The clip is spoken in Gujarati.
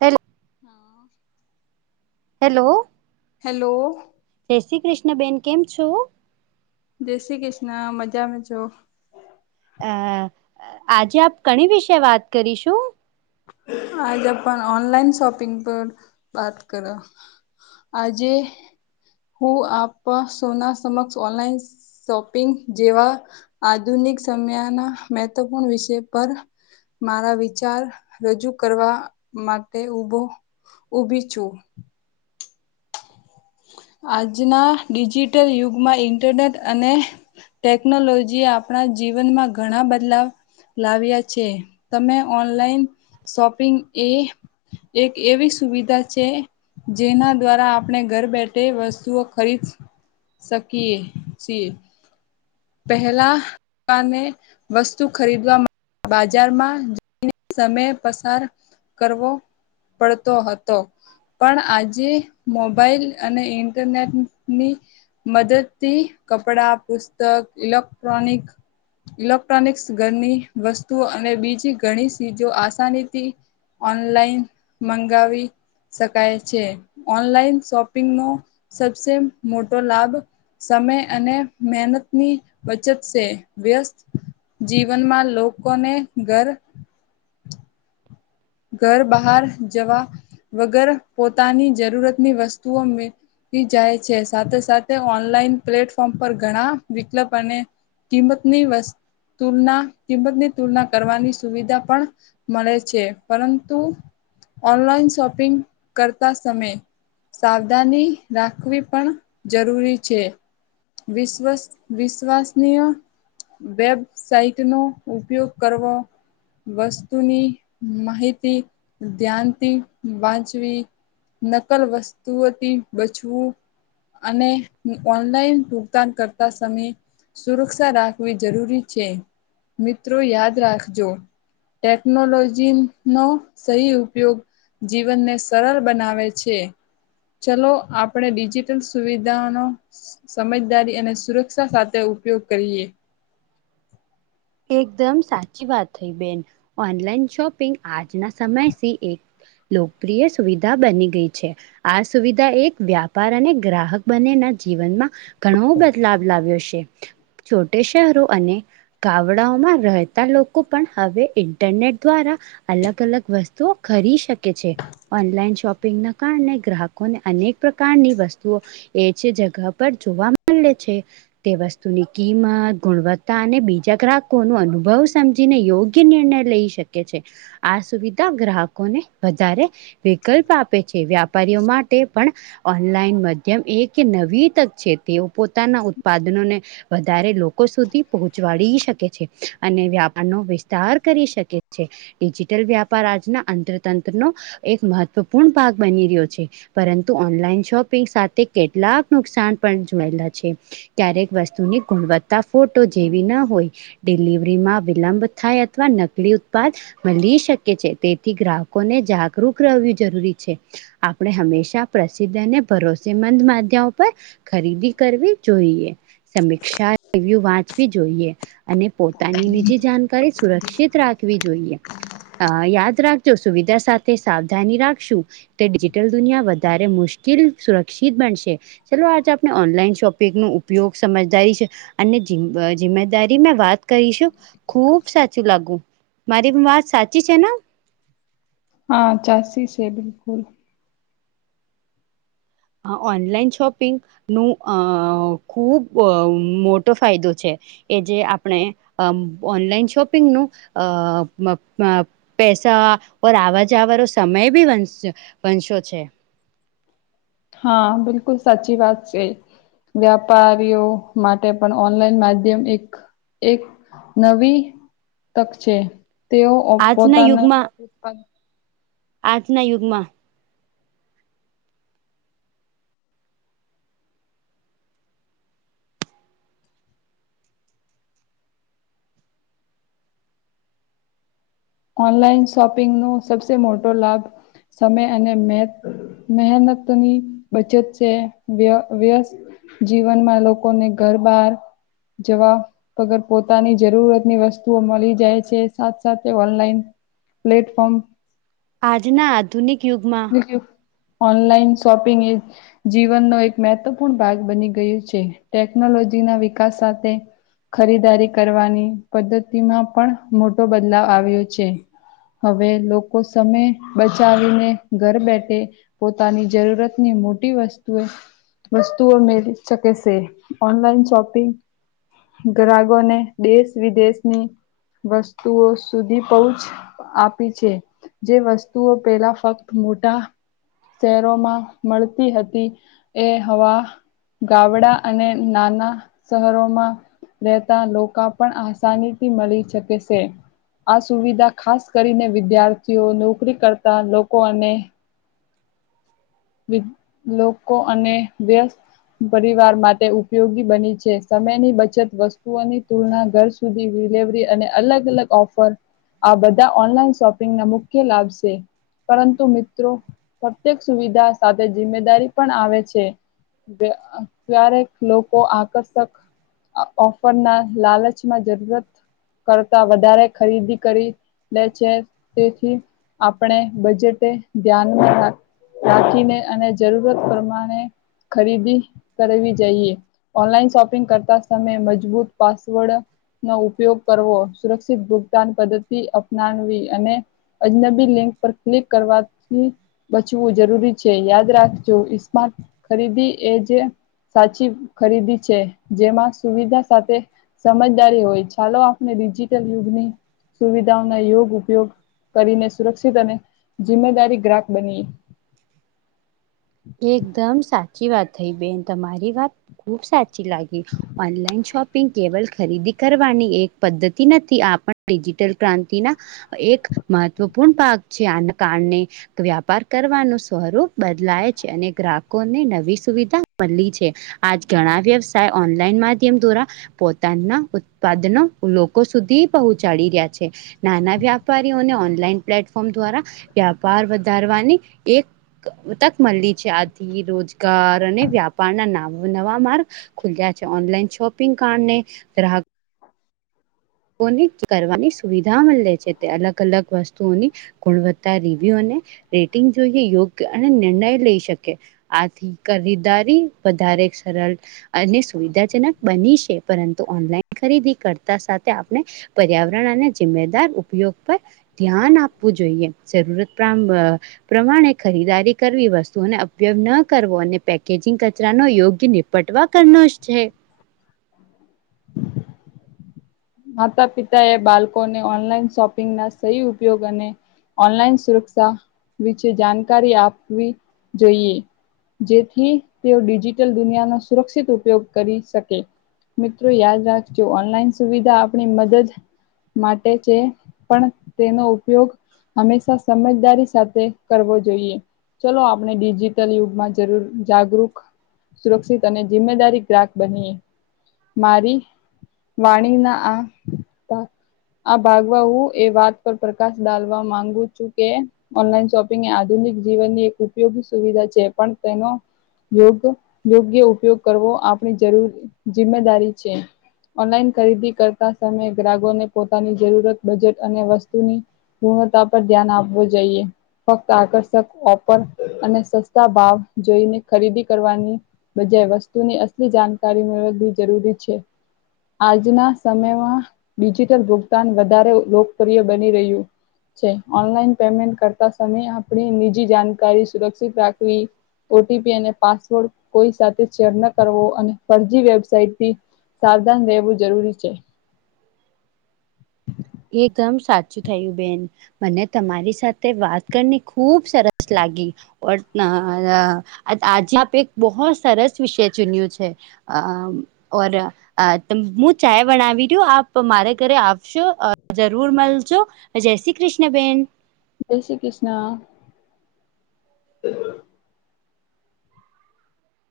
હેલો હા. હેલો હેલો જય શ્રી કૃષ્ણબેન કેમ છો જય શ્રી કૃષ્ણ મજા મેજો અ આજે કણી વિશે કરીશું આજ આપણ ઓનલાઈન શોપિંગ પર વાત કર આજે હું આપ સોના સમક્ષ ઓનલાઈન શોપિંગ જેવા આધુનિક સમયના મહત્વપૂર્ણ વિષય પર મારા વિચાર રજૂ કરવા માટે ઉભો ઊભી છું. આજના ડિજિટલ યુગમાં ઇન્ટરનેટ અને ટેકનોલોજી એ આપણા જીવનમાં ઘણા બદલાવ લાવ્યા છે તમે ઓનલાઈન શોપિંગ એ એક એવી સુવિધા છે. જેના દ્વારા આપણે ઘર બેઠ તે વસ્તુઓ ખરીદ શકીએ છીએ. પહેલા કાને વસ્તુ ખરીદવા માટે બાજારમાંને જઈને સમય પસાર કરવો પડતો હતો. પણ આજે મોબાઈલ અને ઇન્ટરનેટની મદદથી કપડા પુસ્તક ઇલેક્ટ્રોનિક ઇલેક્ટ્રોનિકસ ઘરની વસ્તુઓ અને બીજી ઘણી ચીજો આસાનીથી ઓનલાઈન મંગાવી શકાય છે. ઓનલાઈન શોપિંગનો સબસે મોટો લાભ સમય અને મહેનત ની બચત શે. વ્યસ્ત જીવનમાં લોકોને ઘર ઘર બહાર જવા વગર પોતાની જરૂરતની વસ્તુઓ મે ળી જાય છે. સાથે સાથે ઓનલાઈન પ્લેટફોર્મ પર ઘણા વિકલપ અને કિંમત નહી વસ તુલના કિંમતની તુલના કરવાની સુવિધા પણ મળે છે. પરંતુ ઓનલાઈન શોપિંગ કરતા સમયે સાવધાની રાખવી પણ જરૂરી છે. વિશ્વસ વિશ્વાસનીય વેબ સાઇટનો ઉપયોગ કરવો વસ્તુની માહિતી ધ્યાનથી વાંચવી નકલ વસ્તુઓથી બચવું અને ઓનલાઈન ભુગતાન કરતા સમય સુરક્ષા રાખવી જરૂરી છે. મિત્રો યાદ રાખજો ટેક્નોલોજી નો સહી ઉપયોગ જીવનને સરળ બનાવે છે. ચલો આપડે ડિજિટલ સુવિધાનો સમજદારી અને સુરક્ષા સાથે ઉપયોગ કરીએ. એકદમ સાચી વાત થઈ બેન ઓનલાઈન શોપિંગ આજના સમયસી એક લોકપ્રિય સુવિધા બની ગઇ છે. આ સુવિધા એક વ્યાપાર અને ગ્રાહક બંનેના જીવનમાં ઘણો બદલાવ લાવ્યો છે. છોટે શહેરો અને ગામડાઓમાં રહેતા લોકો પણ હવે ઇન્ટરનેટ દ્વારા અલગ અલગ વસ્તુઓ ખરી શકે છે. ઓનલાઈન શોપિંગના કારણે ગ્રાહક લોકોને અનેક પ્રકારની વસ્તુઓ એ જ જગા પર જોવા મળે છે. તે વસ્તુની કિંમત ગુણવત્તા અને બી [unintelligible] અનુભવ સમજીને યોગ્ય નિર્ણય લઈ શકે છે આ સુવિધા ગ્રાહકોને વધારે વિકલ્પ આપે છે. વ્યાપારીઓ માટે પણ ઓનલાઈન માધ્યમ એ કે નવી તક છે. તેઓ પોતાના ઉત્પાદનોને વધારે લોકો સુધી પહોંચવાડ કરી શકે છે. અને વ્યાપાર નો વિસ્તાર કરી શકે છે. ડિજિટલ વ્યાપાર આજના અંતર તંત્રનો એક મહત્વપૂર્ણ ભાગ બની રહ્યો છે. પરંતુ ઓનલાઈન શોપિંગ સાથે કેટલાક નુકસાન પણ જોયેલા છે. ક્યારેક વસ્તુની ગુણવત્તા ફોટો જેવી ના હોય ડિલિવરીમાં વિલંબ થાય અથવા નકલી ઉત્પાદ મલી શકે છે તેથી ગ્રાહકોને જાગૃત રહેવી જરૂરી છે. આપણે હંમેશા પ્રસિદ્ધ અને ભરોસેમંદ માધ્યમ પર ખરીદી કરવી જોઈએ સમીક્ષા [unintelligible] વાંચવી જોઈએ અને પોતાની જાણકારી સુરક્ષિત રાખવી જોઈએ યાદ રાખજો સુવિધા સાથે સાવધાની રાખશું તે ડિજિટલ દુનિયા વધારે મુશ્કેલ સુરક્ષિત બનશે ચલો આજે આપણે ઓનલાઇન શોપિંગ ન ઉપયોગ સમજદારી અને જી દારી મેં વાત કરીશું ખુબ સાચું લાગુ મારી વાત સાચી છે ને હા ચાશી છે બિલકુલ આ ઓનલાઈન શોપિંગ નું અ ખૂબ મોટો ફાયદો છે. એટલે આપણે ઓનલાઈન શોપિંગનું અ પેસા ઓર આવવા જવારો સમય બી બચ્યું છે. હા બિલકુલ સાચી વાત છે. વ્યાપારીઓ માટે પણ ઓનલાઈન માધ્યમ એક એક નવી તક છે. તેઓ અ આજના પોતાના યુગમાં ઉત્પાદ આજના યુગમાં ઓનલાઈન શોપિંગનું સબસે મોટો લાભ સમય અને મે મહેનતની બચત છે વ્ય વ્યસ્ત જીવનમાં લોકોને ઘર બાર જવા પગર પોતાની જરૂરતની વસ્તુઓ મલી જાય સાથ સાથ ઓનલાઈન પ્લેટફોર્મ આજના આધુનિક યુગમાં ઓનલાઈન શોપિંગ એ જીવનનો એક મહત્વપૂર્ણ ભાગ બની ગયું છે ટેકનોલોજી ના વિકાસ સાથે ખરીદારી કરવાની પદ્ધતિમાં પણ મોટો બદલાવ આવ્યો છે. હવે લોકો સમય બચાવીને ઘર બેઠે પોતાની જરૂરતની મોટી વસ્તુએ વસ્તુઓ મેળવી શકે છે ઓનલાઈન શોપિંગ ગ્રાહકોને દેશ વિદેશની વસ્તુઓ સુધી પહોચ આપી છે જે વસ્તુઓ પેલા ફક્ત મોટા શહેરોમાં મળતી હતી એ હવા ગાવડા અને નાના શહરોમાં ને તા લોકા પણ આસાનીથી મલી શકે છે. આ સુવિધા ખાસ કરીને વિદ્યાર્થીઓ નોકરી કરતા લોકો અને વિ લોકો અને વ્યસ્ત પરિવાર માટે ઉપયોગી બની છે. સમયની બચત વસ્તુઓની તુલના, ઘર સુધી વિલેવરી અને અલગ અલગ ઓફર આ બધા ઓનલાઈન શોપિંગ ના મુખ્ય લાભ સે પરંતુ મિત્રો પ્રત્યેક સુવિધા સાથે જિમ્મેદારી પણ આવે છે. વ્યા ક્યારેક લોકો આકર્ષક આ ઓફર ના લાલચમાં જરૂરત કરતા વધારે ખરીદી કરી લે છે તેથી આપણે બજેટે ધ્યાનમાં રાખ રાખીને અને જરૂરત પ્રમાણે ખરીદી કરવી જઈએ ઓનલાઈન શોપિંગ કરતા સમેય મજબૂત પાસવર્ડ નો ઉપયોગ કરવો, સુરક્ષિત ભુગતાન પદ્ધતિ અપનાવવી અને અજનબી લિંક પર ક્લિક કરવા થી બચવું જરૂરી છે. યાદ રાખજો ઈસ્માત ખરીદી એ જે સાચી ખરીદી છે જેમાં સુવિધા સાથે સમજદારી હોય ચાલો, આપને ડિજિટલ યુગને સુવિધાઓના યોગ ઉપયોગ કરીને, સુરક્ષિત અને જિમ્મેદારી ગ્રાહક બનીએ. એકદમ સાચી વાત થઈ બેન તમારી વાત ખુબ સાચી લાગી ઓનલાઈન શોપિંગ કેવલ ખરીદી કરવાની એક પદ્ધતિ નથી. આ પણ ડિજિટલ ક્રાંતિના એક મહત્વપૂર્ણ ભાગ છે આન કારણે વ્યાપાર કરવાનું સ્વરૂપ બદલાય છે અને ગ્રાહકોને નવી સુવિધા મલી છે. આજ ઘણા વ્યવસાય ઓનલાઈન માધ્યમ દોરા પોતાના ઉત્પાદનો લોકો સુધી પૌહચાડી રહ્યા છે નાના વ્યાપારીઓને ઓનલાઈન પ્લેટફોર્મ દ્વારા વેપાર વધારવાની એક તક મલી છે. આથી રોજગાર અને વ્યાપારના નામો નવા માર્ગ ખુલ્યા છે. ઓનલાઈન શોપિંગ કારને ગ્રાહક કોની કરવાની સુવિધા મલે છે. તે અલગ અલગ વસ્તુઓની ગુણવત્તા રિવ્યુ અને રેટિંગ જોઈએ યોગ્ય અને નિર્ણય લઈ શકે આથી કરીદારી વધારે સરળ અને સુવિધાજનક બની છે, પરંતુ ઓનલાઈન ખરીદી કરતાં સા તે આપણે પર્યાવરણ અને જિમ્મેદાર ઉપયોગ પર ધ્યાન આપવું જોઈએ જરૂરત પ્રાણબ પ્રમાણે ખરીદારી કરવી વસ્તુંઓને ઉપયોગ ન કરવો અને પેકેજિંગ કચરાનો યોગ્ય નીપટવા કનો ષ્ઠએ [inaudible] માતા પિતાએ બાલકોને ઓનલાઈન શોપિંગના સહી ઉપયોગ અને ઓનલાઈન સુરક્ષા વિચે જાણકારી આપવી જોઈએ જેથી તેઓ ડિજિટલ દુનિયાનો સુરક્ષિત ઉપયોગ કરી શકે મિત્રો યાદ રાખજો. ઓનલાઈન સુવિધા આપણી મદદ માટે છે પણ તેનો ઉપયોગ હંમેશા સમજદારી સાથે કરવો જોઈએ. ચલો, આપણે ડિજિટલ યુગમાં જરૂર જાગૃક સુરક્ષિત અને જિમ્મેદારી ગ્રાહક બનીએ, મારી વાણીના આ તો... આ ભાગવા હું એ વાત પર પ્રકાશ ડાલવા માંગુ છું કે, ઓનલાઈન શોપિંગની આધુનિક જીવનની એક ઉપયોગી સુવિધા છે, પણ તેમાં યોગ યોગ્ય ઉપયોગ કરવો આપણી જરૂરી જિમ્દારી છે. ઓનલાન ખરીદી કરતા સમયે ગ્રાહકોને પોતાની જરૂરત બજેટ અને વસ્તુની પૂર્ણતા પર ધ્યાન આપવું જોઈએ. ફક્ત આકર્ષક ઓફર અને સસ્તા ભાવ જોઈને ખરીદી કરવાની બીજા વસ્તુની અસલી જાણકારી મેળવવી જરૂરી છે, આજના સમયમાં ડિજિટલ ભુગતાન વધારે લોકપ્રિય બની રહ્યું છે, ઓનલાઈન પેમેન્ટ કરતા સમય આપણે બીજી જાણકારી સુરક્ષિત રાખવી, ઓ ટી પી અને પાસવર્ડ કોઈ સાથે શેર ન કરવો અને ફરજી વેબસાઇટથી સાવધાન રહેેવું જરૂરી છે. એકદમ સાચું થયું બેન. મને તમારી સાથે વાત કરીને ખૂબ સરસ લાગી. ઓ [unintelligible] આજે આપે એક બહુ સરસ વિષય ચુન્યું છે. આમ ઓર આ તમ હું ચાય બનાવી રહું, આપ મારે ઘરે આવશો. જરૂર મલજો જય શ્રી કૃષ્ણ બેન. જય શ્રી કૃષ્ણ.